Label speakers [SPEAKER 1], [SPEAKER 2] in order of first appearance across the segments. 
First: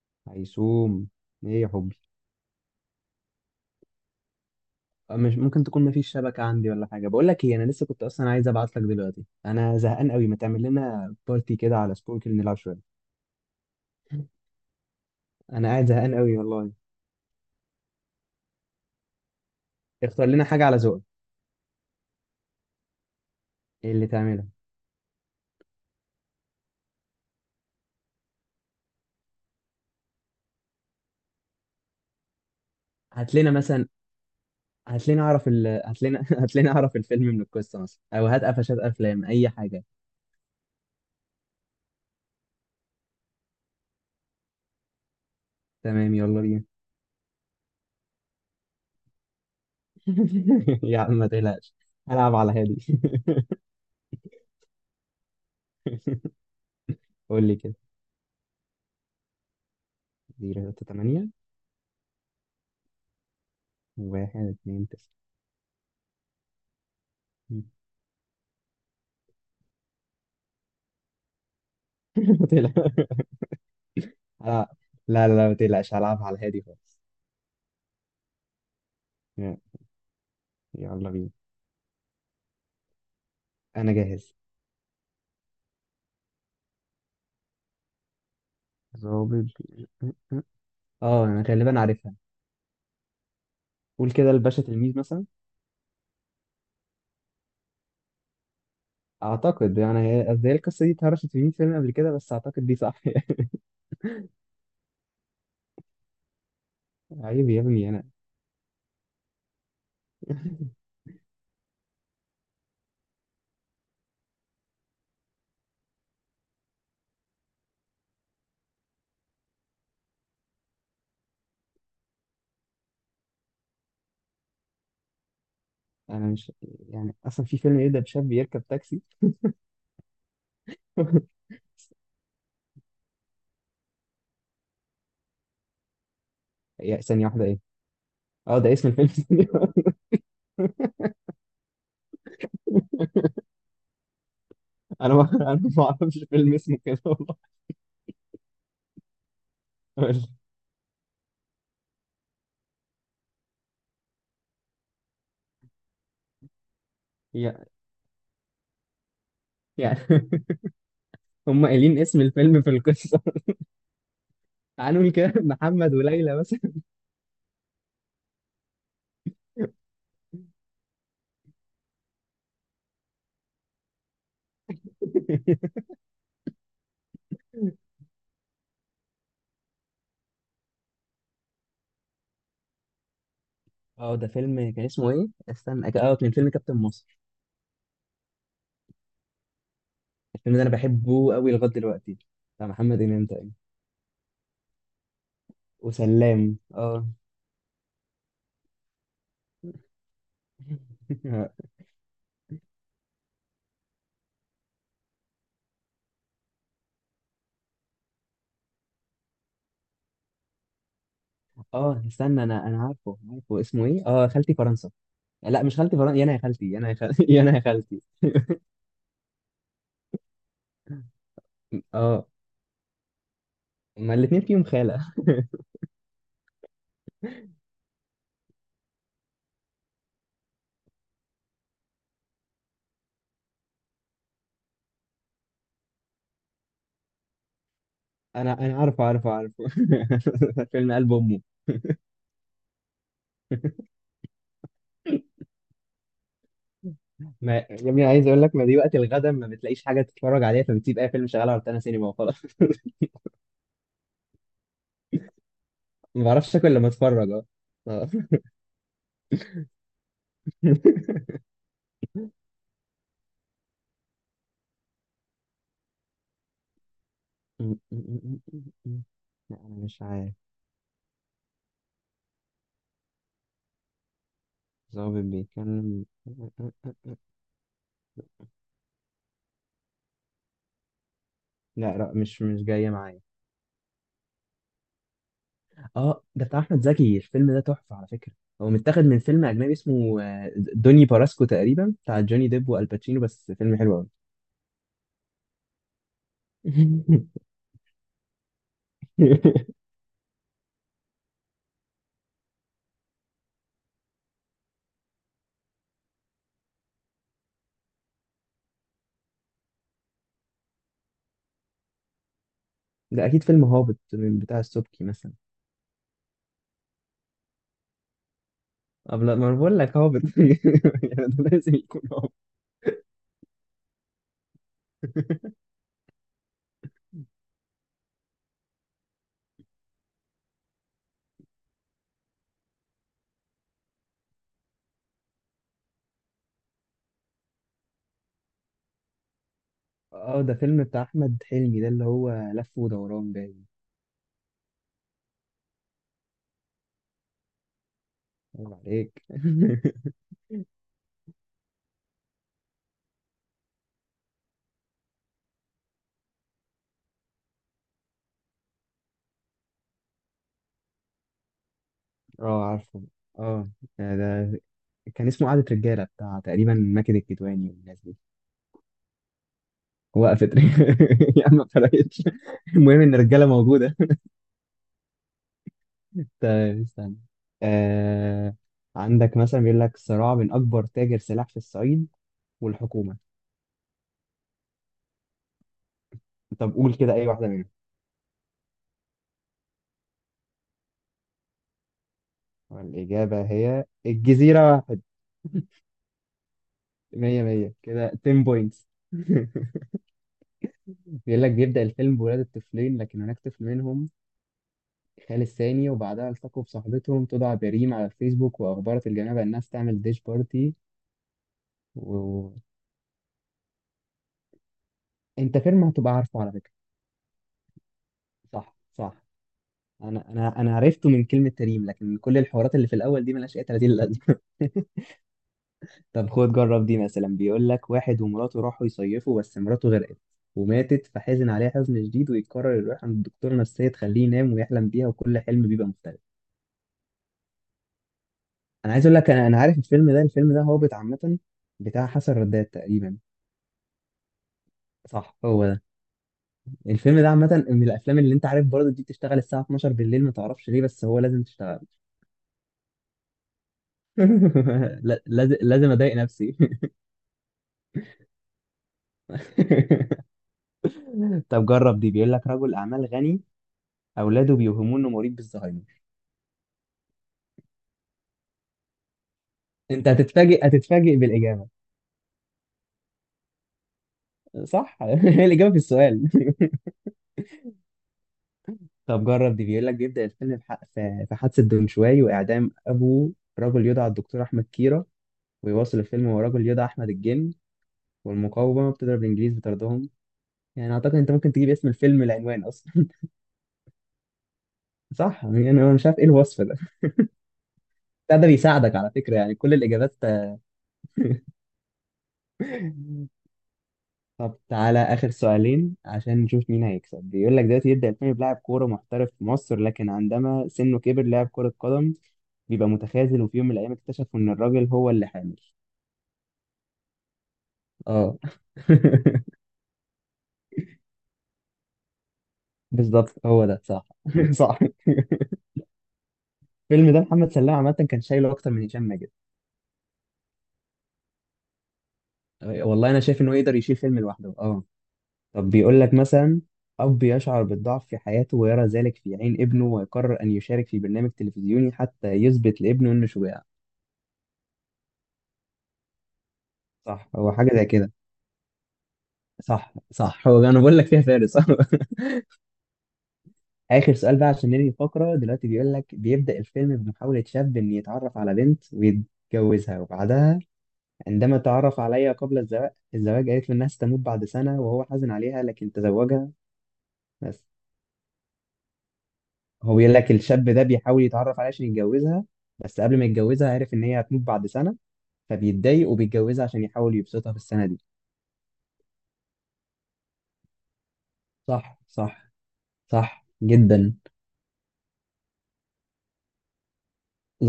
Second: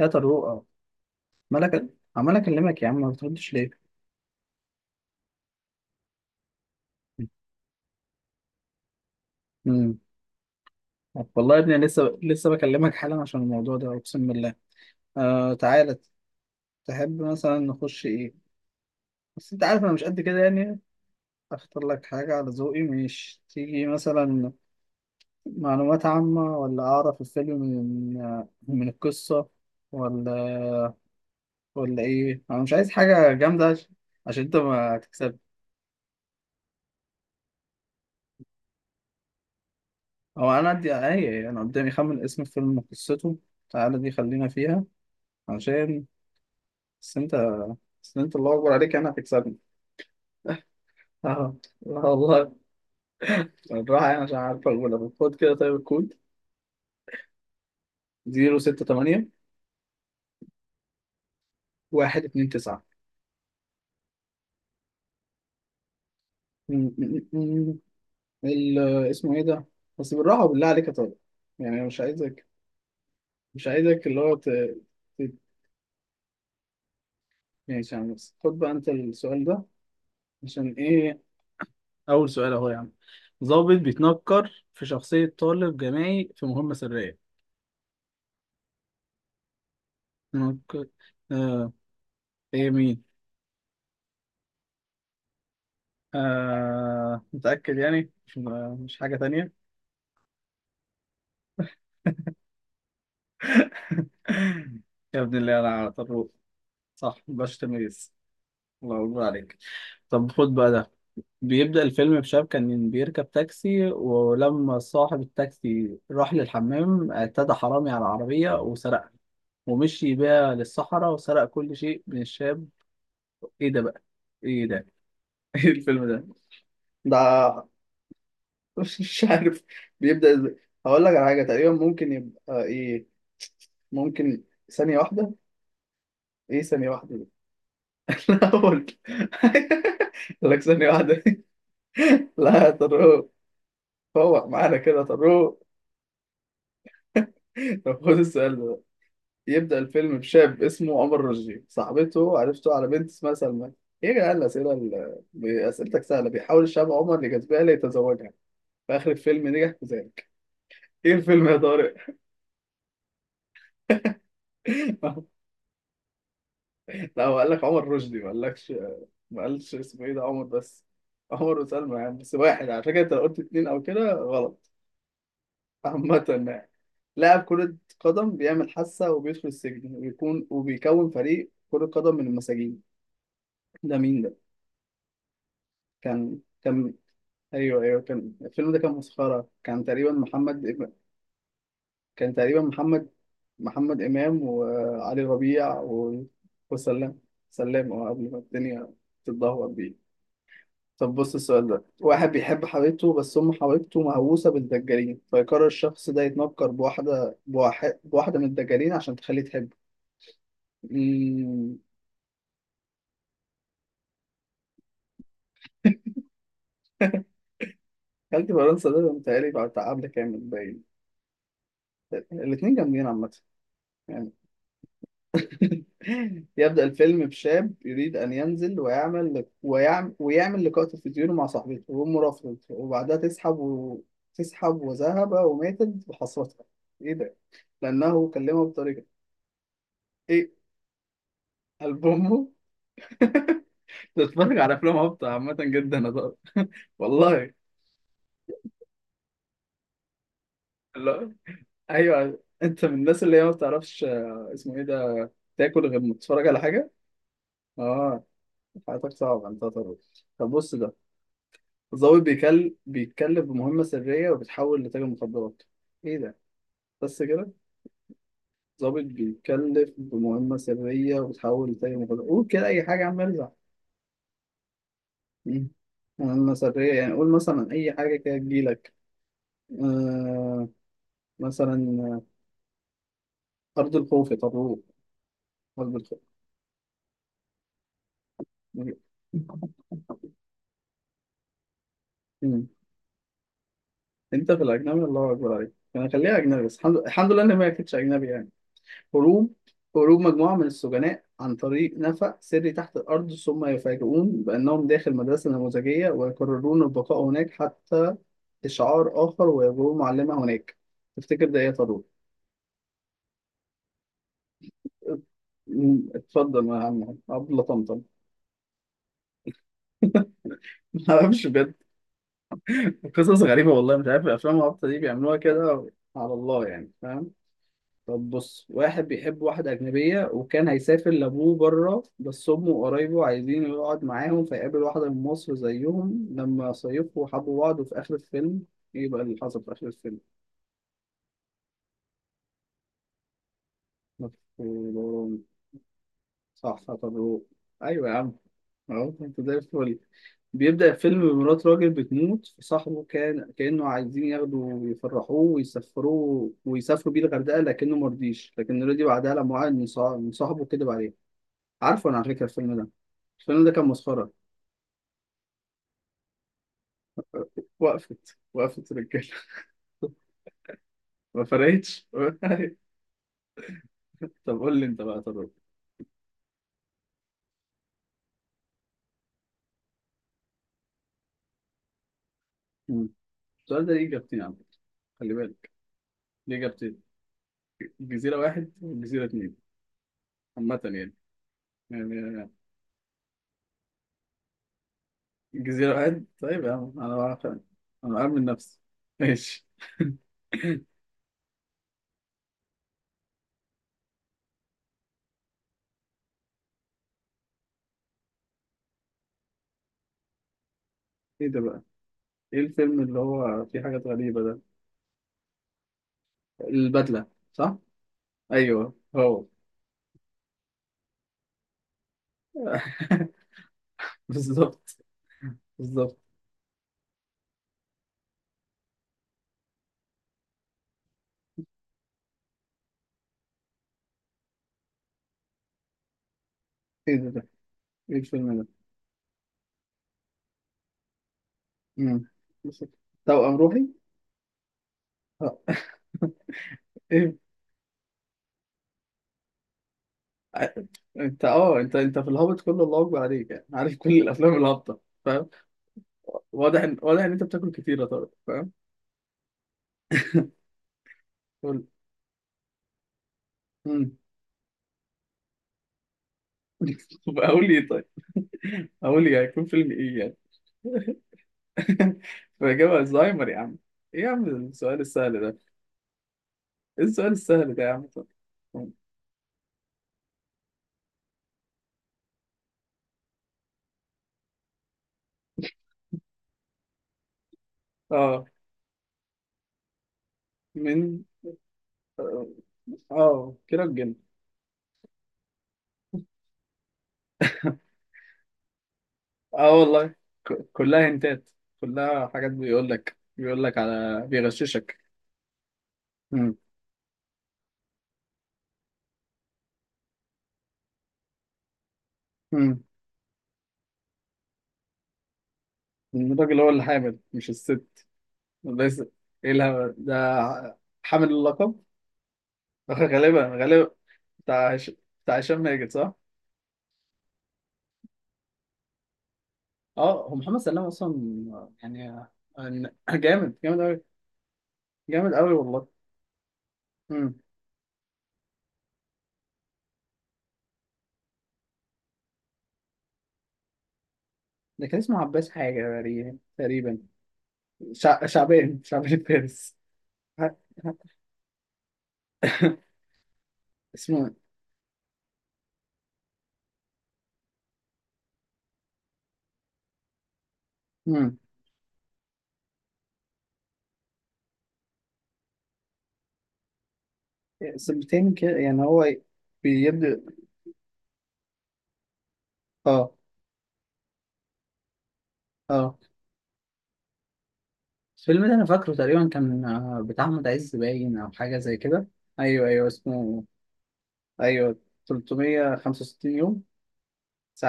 [SPEAKER 1] يا طارق
[SPEAKER 2] هيسوم، ايه يا
[SPEAKER 1] مالك.
[SPEAKER 2] حبي؟
[SPEAKER 1] عمال اكلمك يا عم، ما بتردش ليه؟
[SPEAKER 2] مش ممكن تكون مفيش شبكة عندي ولا حاجة. بقول لك ايه، انا لسه كنت اصلا عايز ابعت لك دلوقتي. انا
[SPEAKER 1] امم
[SPEAKER 2] زهقان قوي، ما تعمل لنا
[SPEAKER 1] والله
[SPEAKER 2] بارتي
[SPEAKER 1] يا ابني
[SPEAKER 2] كده
[SPEAKER 1] أنا
[SPEAKER 2] على
[SPEAKER 1] لسه
[SPEAKER 2] سبوركل
[SPEAKER 1] لسه
[SPEAKER 2] نلعب شوية.
[SPEAKER 1] بكلمك حالا عشان الموضوع ده، اقسم بالله. آه،
[SPEAKER 2] انا قاعد
[SPEAKER 1] تعالى.
[SPEAKER 2] زهقان قوي والله.
[SPEAKER 1] تحب مثلا نخش ايه؟ بس انت عارف انا مش قد
[SPEAKER 2] اختار
[SPEAKER 1] كده
[SPEAKER 2] لنا حاجة على
[SPEAKER 1] يعني.
[SPEAKER 2] ذوقك.
[SPEAKER 1] اختار لك حاجة على ذوقي، مش تيجي
[SPEAKER 2] ايه اللي تعملها؟
[SPEAKER 1] مثلا معلومات عامة، ولا اعرف الفيلم من من القصة، ولا ولا ايه؟ انا مش عايز حاجة
[SPEAKER 2] هات لنا
[SPEAKER 1] جامدة
[SPEAKER 2] مثلا.
[SPEAKER 1] عشان انت ما تكسب.
[SPEAKER 2] هات لنا هات لنا اعرف الفيلم من القصة مثلا، او هات قفشات افلام، اي حاجة.
[SPEAKER 1] هو انا عندي ايه؟ انا قدامي خمن اسم الفيلم وقصته. تعالى دي خلينا فيها عشان
[SPEAKER 2] تمام، يلا بينا.
[SPEAKER 1] بس انت بس انت الله اكبر عليك، انا هتكسبني.
[SPEAKER 2] يا عم ما
[SPEAKER 1] اه،
[SPEAKER 2] تقلقش.
[SPEAKER 1] لا
[SPEAKER 2] هلعب على
[SPEAKER 1] والله.
[SPEAKER 2] هادي.
[SPEAKER 1] بالراحه يعني، عشان عارف اقول لك خد كده. طيب الكود:
[SPEAKER 2] قول لي كده.
[SPEAKER 1] 068،
[SPEAKER 2] 0 3 8.
[SPEAKER 1] 129.
[SPEAKER 2] 1 2 9.
[SPEAKER 1] م- م- م- ال اسمه ايه ده؟ بس بالراحه، وبالله عليك يا طارق، يعني أنا مش عايزك.
[SPEAKER 2] ما تقلقش.
[SPEAKER 1] مش عايزك اللي هو
[SPEAKER 2] اه. لا
[SPEAKER 1] ت-
[SPEAKER 2] لا لا، ما تقلقش، هلعبها على الهادي خالص.
[SPEAKER 1] ماشي يا عم. بس خد بقى انت السؤال
[SPEAKER 2] يا-
[SPEAKER 1] ده عشان
[SPEAKER 2] يلا
[SPEAKER 1] ايه.
[SPEAKER 2] بينا.
[SPEAKER 1] اول سؤال اهو يا عم: ضابط
[SPEAKER 2] انا جاهز.
[SPEAKER 1] بيتنكر في شخصيه طالب جامعي في مهمه سريه.
[SPEAKER 2] ضابط ب-
[SPEAKER 1] نك-
[SPEAKER 2] اه انا
[SPEAKER 1] آه.
[SPEAKER 2] غالبا عارفها.
[SPEAKER 1] ايه، مين؟
[SPEAKER 2] قول كده الباشا تلميذ مثلا.
[SPEAKER 1] آه، متأكد يعني؟ مش حاجة تانية؟
[SPEAKER 2] اعتقد يعني، هي قصدي هي القصه دي اتهرشت في 100 فيلم قبل كده، بس اعتقد دي صح.
[SPEAKER 1] يا ابن الله، أنا على طروق صح
[SPEAKER 2] عيب
[SPEAKER 1] باش
[SPEAKER 2] يا ابني انا.
[SPEAKER 1] تميز. الله أكبر عليك. طب خد بقى ده: بيبدأ الفيلم بشاب كان بيركب تاكسي، ولما صاحب التاكسي راح للحمام، اعتدى حرامي على العربية وسرقها ومشي بيها للصحراء، وسرق كل شيء من الشاب. إيه ده بقى؟ إيه ده؟ إيه الفيلم ده؟
[SPEAKER 2] انا مش يعني اصلا في
[SPEAKER 1] ده
[SPEAKER 2] فيلم يبدا بشاب يركب تاكسي؟
[SPEAKER 1] مش عارف بيبدأ ازاي. هقول لك على حاجة تقريبا ممكن يبقى ايه. ممكن ثانية واحدة. ايه ثانية
[SPEAKER 2] يا
[SPEAKER 1] واحدة
[SPEAKER 2] ثانيه
[SPEAKER 1] دي؟
[SPEAKER 2] واحده ايه؟
[SPEAKER 1] لا
[SPEAKER 2] اه ده
[SPEAKER 1] اقول.
[SPEAKER 2] اسم الفيلم. ثانية واحدة.
[SPEAKER 1] لك ثانية واحدة. لا يا طارق، فوق معانا كده يا
[SPEAKER 2] انا ما انا
[SPEAKER 1] طارق.
[SPEAKER 2] ما اعرفش فيلم اسمه كده والله.
[SPEAKER 1] طب خد السؤال ده: يبدأ الفيلم بشاب اسمه عمر رشدي، صاحبته عرفته على بنت اسمها سلمى. ايه يا جدعان الأسئلة أسئلتك سهلة. بيحاول الشاب عمر يجذبها
[SPEAKER 2] يا-
[SPEAKER 1] ليتزوجها، في آخر الفيلم نجح في
[SPEAKER 2] يعني
[SPEAKER 1] ذلك. ايه الفيلم يا
[SPEAKER 2] هم
[SPEAKER 1] طارق؟
[SPEAKER 2] قايلين اسم الفيلم في القصه. هنقول كده محمد وليلى مثلا.
[SPEAKER 1] لا، هو قال لك عمر رشدي، ما قالكش. ما قالش اسمه ايه، ده عمر بس. عمر وسلمى يعني، بس واحد على فكره، انت لو قلت اتنين او كده غلط. عامة يعني. لاعب كرة قدم بيعمل حاسة وبيدخل السجن، ويكون وبيكون فريق كرة قدم من المساجين. ده
[SPEAKER 2] اه
[SPEAKER 1] مين
[SPEAKER 2] ده
[SPEAKER 1] ده؟
[SPEAKER 2] فيلم كان اسمه ايه؟ استنى اه كان
[SPEAKER 1] كان
[SPEAKER 2] فيلم كابتن
[SPEAKER 1] كان
[SPEAKER 2] مصر
[SPEAKER 1] ايوه، ايوه، كان الفيلم ده كان مسخرة. كان تقريبا
[SPEAKER 2] الفيلم
[SPEAKER 1] محمد
[SPEAKER 2] ده انا بحبه قوي لغايه دلوقتي
[SPEAKER 1] كان تقريبا
[SPEAKER 2] بتاع محمد
[SPEAKER 1] محمد.
[SPEAKER 2] امام تقريبا
[SPEAKER 1] محمد إمام وعلي ربيع و...
[SPEAKER 2] وسلام اه
[SPEAKER 1] وسلام. سلام، اه، قبل ما الدنيا تتدهور بيه. طب بص السؤال ده: واحد بيحب حبيبته، بس أم حبيبته مهووسة بالدجالين، فيقرر الشخص ده يتنكر بواحدة من الدجالين عشان تخليه تحبه. أمم،
[SPEAKER 2] اه استنى انا انا عارفه عارفه اسمه ايه؟ اه خالتي فرنسا لا مش خالتي فرنسا يا انا يا خالتي يا انا يا خالتي يا انا يا خالتي
[SPEAKER 1] خالتي فرنسا ده متهيألي بعد قبل كامل باين.
[SPEAKER 2] اه،
[SPEAKER 1] الاتنين جامدين عامة
[SPEAKER 2] ما
[SPEAKER 1] يعني.
[SPEAKER 2] الاثنين فيهم خاله.
[SPEAKER 1] يبدأ الفيلم بشاب يريد أن ينزل ويعمل لقاء تلفزيوني مع صاحبته، وهو مرافض، وبعدها تسحب تسحب وذهب وماتت بحسرتها. إيه ده؟ لأنه
[SPEAKER 2] انا
[SPEAKER 1] كلمها
[SPEAKER 2] انا
[SPEAKER 1] بطريقة.
[SPEAKER 2] عارفه عارفه عارفه.
[SPEAKER 1] إيه؟
[SPEAKER 2] فيلم قلب امه.
[SPEAKER 1] ألبومه. بتتفرج على افلام هابطه عامه جدا، هزار والله.
[SPEAKER 2] ما يا ابني عايز اقول لك، ما دي وقت الغدا ما بتلاقيش حاجه تتفرج عليها، فبتسيب اي فيلم
[SPEAKER 1] لا،
[SPEAKER 2] شغال على روتانا سينما وخلاص.
[SPEAKER 1] ايوه انت من الناس اللي هي ما بتعرفش اسمه ايه ده، تاكل غير ما
[SPEAKER 2] ما
[SPEAKER 1] تتفرج
[SPEAKER 2] بعرفش
[SPEAKER 1] على
[SPEAKER 2] اكل لما
[SPEAKER 1] حاجه.
[SPEAKER 2] اتفرج، اه. آه.
[SPEAKER 1] اه، حياتك صعبه انت طبعا. طب بص ده: الضابط بيتكلف بمهمه سريه وبتحول لتاجر مخدرات. ايه ده؟ بس كده.
[SPEAKER 2] م- م- م-
[SPEAKER 1] ضابط
[SPEAKER 2] لا انا
[SPEAKER 1] بيتكلف
[SPEAKER 2] مش عارف.
[SPEAKER 1] بمهمه سريه وبتحول لتاجر مخدرات. قول كده اي حاجه يا عم، ارزع.
[SPEAKER 2] ظابط
[SPEAKER 1] مم.
[SPEAKER 2] بيتكلم.
[SPEAKER 1] مهمه سريه، يعني قول مثلا اي حاجه كده تجيلك. آه،
[SPEAKER 2] لا لا،
[SPEAKER 1] مثلا.
[SPEAKER 2] مش جاية معايا.
[SPEAKER 1] آه، ارض الخوف يا طارق، مظبوط.
[SPEAKER 2] اه ده بتاع احمد زكي، الفيلم ده تحفة على فكرة. هو متاخد من فيلم اجنبي اسمه دوني باراسكو تقريبا، بتاع جوني
[SPEAKER 1] مم.
[SPEAKER 2] ديب والباتشينو، بس فيلم حلو قوي.
[SPEAKER 1] انت في الاجنبي الله اكبر عليك. انا خليها اجنبي، بس الحمد لله ان ما كانتش اجنبي يعني. هروب. هروب مجموعه من السجناء عن طريق نفق سري تحت الارض، ثم يفاجئون بانهم داخل مدرسه نموذجيه، ويقررون البقاء هناك حتى اشعار اخر، ويجرون معلمه هناك. تفتكر ده ايه يا طارق؟
[SPEAKER 2] ده اكيد فيلم هابط من بتاع السبكي مثلا.
[SPEAKER 1] مم، اتفضل يا عم عبد الله طمطم.
[SPEAKER 2] طب لا، ما أنا بقول لك هابط.
[SPEAKER 1] ما
[SPEAKER 2] يعني ده
[SPEAKER 1] اعرفش بجد.
[SPEAKER 2] لازم يكون هابط.
[SPEAKER 1] قصص غريبه والله، مش عارف الافلام الهابطه دي بيعملوها كده على الله يعني، فاهم. طب بص: واحد بيحب واحدة أجنبية وكان هيسافر لأبوه بره، بس أمه وقرايبه عايزين يقعد معاهم، فيقابل واحدة من مصر زيهم لما صيفوا، حبوا بعض، وفي آخر الفيلم، إيه بقى اللي حصل في آخر الفيلم؟
[SPEAKER 2] اه ده فيلم بتاع احمد حلمي، ده اللي هو لف ودوران باين.
[SPEAKER 1] مف- صح صح، طب هو. أيوة يا عم،
[SPEAKER 2] عيب
[SPEAKER 1] أهو
[SPEAKER 2] عليك.
[SPEAKER 1] أنت زي الفل. بيبدأ الفيلم بمرات راجل بتموت، صاحبه كان كأنه عايزين ياخدوا ويفرحوه ويسفروه ويسافروا بيه الغردقة، لكنه مرضيش، لكن رضي بعدها لما وعد من صاحبه، كدب عليه. عارفه انا على فكره
[SPEAKER 2] اه
[SPEAKER 1] الفيلم ده.
[SPEAKER 2] عارفه.
[SPEAKER 1] الفيلم ده
[SPEAKER 2] اه
[SPEAKER 1] كان مسخره.
[SPEAKER 2] ده كان اسمه قعدة رجالة بتاع تقريبا ماكد الكدواني والناس دي.
[SPEAKER 1] وقفت رجاله.
[SPEAKER 2] وقفت.
[SPEAKER 1] ما
[SPEAKER 2] يا عم ما
[SPEAKER 1] فرقتش.
[SPEAKER 2] فرقتش. المهم ان الرجالة موجودة.
[SPEAKER 1] طب قول لي انت بقى. طب.
[SPEAKER 2] طيب استنى. آه... عندك مثلا بيقول لك صراع بين اكبر تاجر سلاح في الصعيد
[SPEAKER 1] مم.
[SPEAKER 2] والحكومة.
[SPEAKER 1] السؤال ده ليه اجابتين عم، خلي بالك، ليه
[SPEAKER 2] طب قول
[SPEAKER 1] اجابتين:
[SPEAKER 2] كده اي واحدة منهم.
[SPEAKER 1] الجزيره واحد والجزيره اتنين، عامه يعني، يعني.
[SPEAKER 2] الإجابة هي الجزيرة واحد.
[SPEAKER 1] الجزيره واحد، طيب يا عم انا
[SPEAKER 2] مية
[SPEAKER 1] بعرف يعني.
[SPEAKER 2] مية كده،
[SPEAKER 1] انا
[SPEAKER 2] 10
[SPEAKER 1] مأمن نفسي،
[SPEAKER 2] بوينتس.
[SPEAKER 1] ماشي.
[SPEAKER 2] بيقول لك بيبدأ الفيلم بولادة طفلين، لكن هناك طفل منهم خال الثاني، وبعدها التقوا بصاحبتهم تدعى بريم على الفيسبوك، وأخبرت الجنابة إنها تعمل ديش بارتي.
[SPEAKER 1] ايه ده بقى؟ ايه
[SPEAKER 2] وأنت،
[SPEAKER 1] الفيلم اللي هو فيه حاجات غريبه ده؟
[SPEAKER 2] فيلم هتبقى عارفه على فكرة.
[SPEAKER 1] البدله، صح.
[SPEAKER 2] صح
[SPEAKER 1] ايوه
[SPEAKER 2] صح.
[SPEAKER 1] هو.
[SPEAKER 2] أنا عرفته من كلمة تريم، لكن كل الحوارات اللي في الأول دي ملهاش أي 30 لازمة.
[SPEAKER 1] بالظبط، بالظبط.
[SPEAKER 2] طب خد جرب دي مثلا. بيقول لك واحد ومراته راحوا يصيفوا، بس مراته غرقت وماتت، فحزن عليها حزن شديد، ويقرر يروح عند دكتور نفسية تخليه ينام ويحلم بيها، وكل حلم بيبقى مختلف.
[SPEAKER 1] ايه ده ده، ايه الفيلم ده؟
[SPEAKER 2] أنا عايز أقول لك، أنا عارف الفيلم ده، الفيلم ده هابط عامة، بتاع
[SPEAKER 1] مم.
[SPEAKER 2] حسن رداد
[SPEAKER 1] بس-
[SPEAKER 2] تقريبا.
[SPEAKER 1] توأم روحي.
[SPEAKER 2] صح هو
[SPEAKER 1] آه.
[SPEAKER 2] ده. الفيلم ده
[SPEAKER 1] ايه.
[SPEAKER 2] عامة من الأفلام اللي أنت عارف برضه دي، بتشتغل الساعة 12 بالليل ما تعرفش ليه، بس هو لازم
[SPEAKER 1] انت اه
[SPEAKER 2] تشتغل.
[SPEAKER 1] انت انت في الهابط كله الله اكبر عليك، يعني عارف كل الافلام الهابطه فاهم.
[SPEAKER 2] لازم لازم أضايق نفسي.
[SPEAKER 1] واضح ان انت بتاكل كتير يا طارق، فاهم.
[SPEAKER 2] طب
[SPEAKER 1] قول.
[SPEAKER 2] جرب دي. بيقول لك رجل أعمال غني،
[SPEAKER 1] مم.
[SPEAKER 2] أولاده بيوهموه إنه مريض بالزهايمر.
[SPEAKER 1] طب اقول لي إيه طيب؟ اقول لي هيكون فيلم
[SPEAKER 2] أنت
[SPEAKER 1] ايه يعني؟
[SPEAKER 2] هتتفاجئ، بالإجابة.
[SPEAKER 1] فاجابه الزهايمر يا عم. ايه يا عم
[SPEAKER 2] صح.
[SPEAKER 1] السؤال السهل
[SPEAKER 2] هي
[SPEAKER 1] ده؟
[SPEAKER 2] الإجابة في السؤال.
[SPEAKER 1] ايه السؤال السهل ده يا عم طارق؟
[SPEAKER 2] طب جرب دي. بيقول لك بيبدأ الفيلم في في حادثة دونشواي، وإعدام أبو رجل يدعى الدكتور أحمد كيرة، ويواصل الفيلم هو رجل يدعى أحمد الجن،
[SPEAKER 1] اه،
[SPEAKER 2] والمقاومة بتضرب الإنجليز بطردهم. يعني اعتقد
[SPEAKER 1] من
[SPEAKER 2] انت ممكن تجيب اسم الفيلم،
[SPEAKER 1] اه،
[SPEAKER 2] العنوان اصلا.
[SPEAKER 1] آه، كيرة الجن.
[SPEAKER 2] صح، يعني انا مش عارف ايه الوصف ده بتاع ده، بيساعدك على فكرة، يعني
[SPEAKER 1] اه،
[SPEAKER 2] كل
[SPEAKER 1] والله،
[SPEAKER 2] الاجابات.
[SPEAKER 1] كلها هنتات، كلها حاجات بيقول لك، بيقول لك على
[SPEAKER 2] طب
[SPEAKER 1] بيغششك.
[SPEAKER 2] تعالى آخر سؤالين عشان
[SPEAKER 1] امم
[SPEAKER 2] نشوف مين هيكسب. بيقول لك دلوقتي يبدأ الفيلم بلاعب كورة محترف في مصر، لكن عندما سنه كبر لاعب كرة قدم
[SPEAKER 1] امم
[SPEAKER 2] بيبقى متخاذل، وفي يوم من الأيام اكتشفوا إن الراجل هو اللي حامل.
[SPEAKER 1] الراجل هو اللي حامل مش الست؟
[SPEAKER 2] اه.
[SPEAKER 1] ده يس- ايه الهبل ده؟ حامل اللقب.
[SPEAKER 2] بالظبط،
[SPEAKER 1] غالبا،
[SPEAKER 2] هو ده
[SPEAKER 1] غالبا.
[SPEAKER 2] صح.
[SPEAKER 1] بتاع
[SPEAKER 2] صح.
[SPEAKER 1] هش- بتاع هشام ماجد، صح؟
[SPEAKER 2] الفيلم ده محمد سلام عامة كان شايله أكتر من هشام ماجد.
[SPEAKER 1] اه هو محمد سلام اصلا يعني. آه،
[SPEAKER 2] والله أنا شايف
[SPEAKER 1] جامد،
[SPEAKER 2] إنه يقدر
[SPEAKER 1] جامد
[SPEAKER 2] يشيل
[SPEAKER 1] قوي.
[SPEAKER 2] فيلم لوحده، اه.
[SPEAKER 1] جامد قوي
[SPEAKER 2] طب
[SPEAKER 1] والله.
[SPEAKER 2] بيقول لك مثلا، أب
[SPEAKER 1] امم،
[SPEAKER 2] يشعر بالضعف في حياته، ويرى ذلك في عين ابنه، ويقرر أن يشارك في برنامج تلفزيوني حتى يثبت لابنه إنه شجاع.
[SPEAKER 1] ده كان اسمه عباس حاجه تقريبا، تقريبا.
[SPEAKER 2] صح، هو حاجة زي كده.
[SPEAKER 1] شعبان فارس.
[SPEAKER 2] صح صح، هو أنا بقول لك فيها فارس. صح. آخر
[SPEAKER 1] اسمه
[SPEAKER 2] سؤال بقى عشان ننهي الفقرة دلوقتي. بيقول لك بيبدأ الفيلم بمحاولة شاب إن يتعرف على بنت ويتجوزها، وبعدها
[SPEAKER 1] إيه؟
[SPEAKER 2] عندما تعرف عليها قبل الزواج، قالت له إنها ستموت بعد سنة، وهو حزن عليها لكن تزوجها. بس
[SPEAKER 1] سنتين كده يعني، هو
[SPEAKER 2] هو بيقول
[SPEAKER 1] بيبدأ.
[SPEAKER 2] لك الشاب ده بيحاول يتعرف عليها عشان يتجوزها، بس
[SPEAKER 1] اه.
[SPEAKER 2] قبل ما يتجوزها عارف ان هي هتموت بعد سنة،
[SPEAKER 1] اه،
[SPEAKER 2] فبيتضايق وبيتجوزها عشان يحاول يبسطها في السنة دي.
[SPEAKER 1] الفيلم ده انا فاكره تقريبا كان آه، بتاع احمد عز باين او حاجه زي
[SPEAKER 2] صح
[SPEAKER 1] كده.
[SPEAKER 2] صح.
[SPEAKER 1] ايوه، ايوه، اسمه.
[SPEAKER 2] صح جدا.
[SPEAKER 1] ايوه. 365 يوم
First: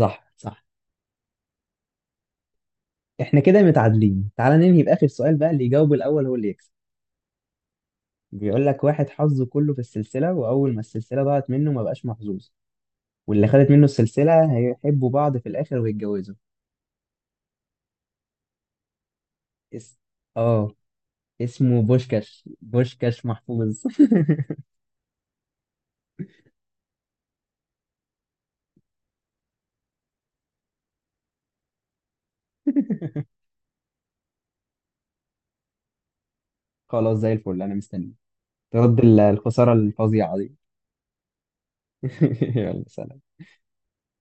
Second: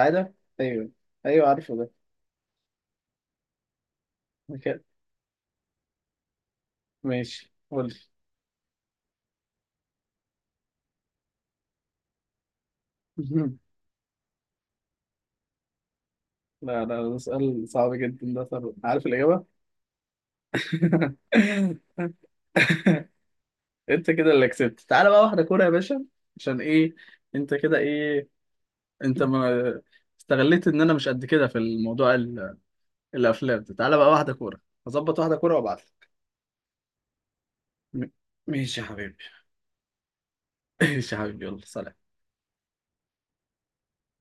[SPEAKER 2] صح صح.
[SPEAKER 1] ايوه، ايوه عارفه ده.
[SPEAKER 2] احنا كده متعادلين. تعال
[SPEAKER 1] أوكي.
[SPEAKER 2] ننهي بآخر سؤال بقى، اللي يجاوب الأول هو اللي يكسب.
[SPEAKER 1] ماشي قول
[SPEAKER 2] بيقول لك واحد حظه كله في السلسلة، وأول ما السلسلة ضاعت منه ما بقاش محظوظ، واللي
[SPEAKER 1] لي.
[SPEAKER 2] خدت منه السلسلة هيحبوا بعض في الآخر ويتجوزوا.
[SPEAKER 1] لا لا، ده سؤال صعب جدا ده. طب عارف الاجابه.
[SPEAKER 2] اس... اه، اسمه بوشكاش، بوشكاش محفوظ.
[SPEAKER 1] انت كده اللي كسبت. تعالى بقى واحده كوره يا باشا. عشان ايه؟ انت كده ايه؟ انت ما استغليت ان انا مش قد كده في الموضوع، الافلام. تعالى بقى واحده كوره. هظبط واحده كوره وابعت لك.
[SPEAKER 2] خلاص زي الفل، أنا
[SPEAKER 1] م-
[SPEAKER 2] مستني
[SPEAKER 1] ماشي يا
[SPEAKER 2] ترد
[SPEAKER 1] حبيبي.
[SPEAKER 2] الخسارة الفظيعة دي.
[SPEAKER 1] ماشي يا حبيبي، يلا سلام.
[SPEAKER 2] يلا سلام.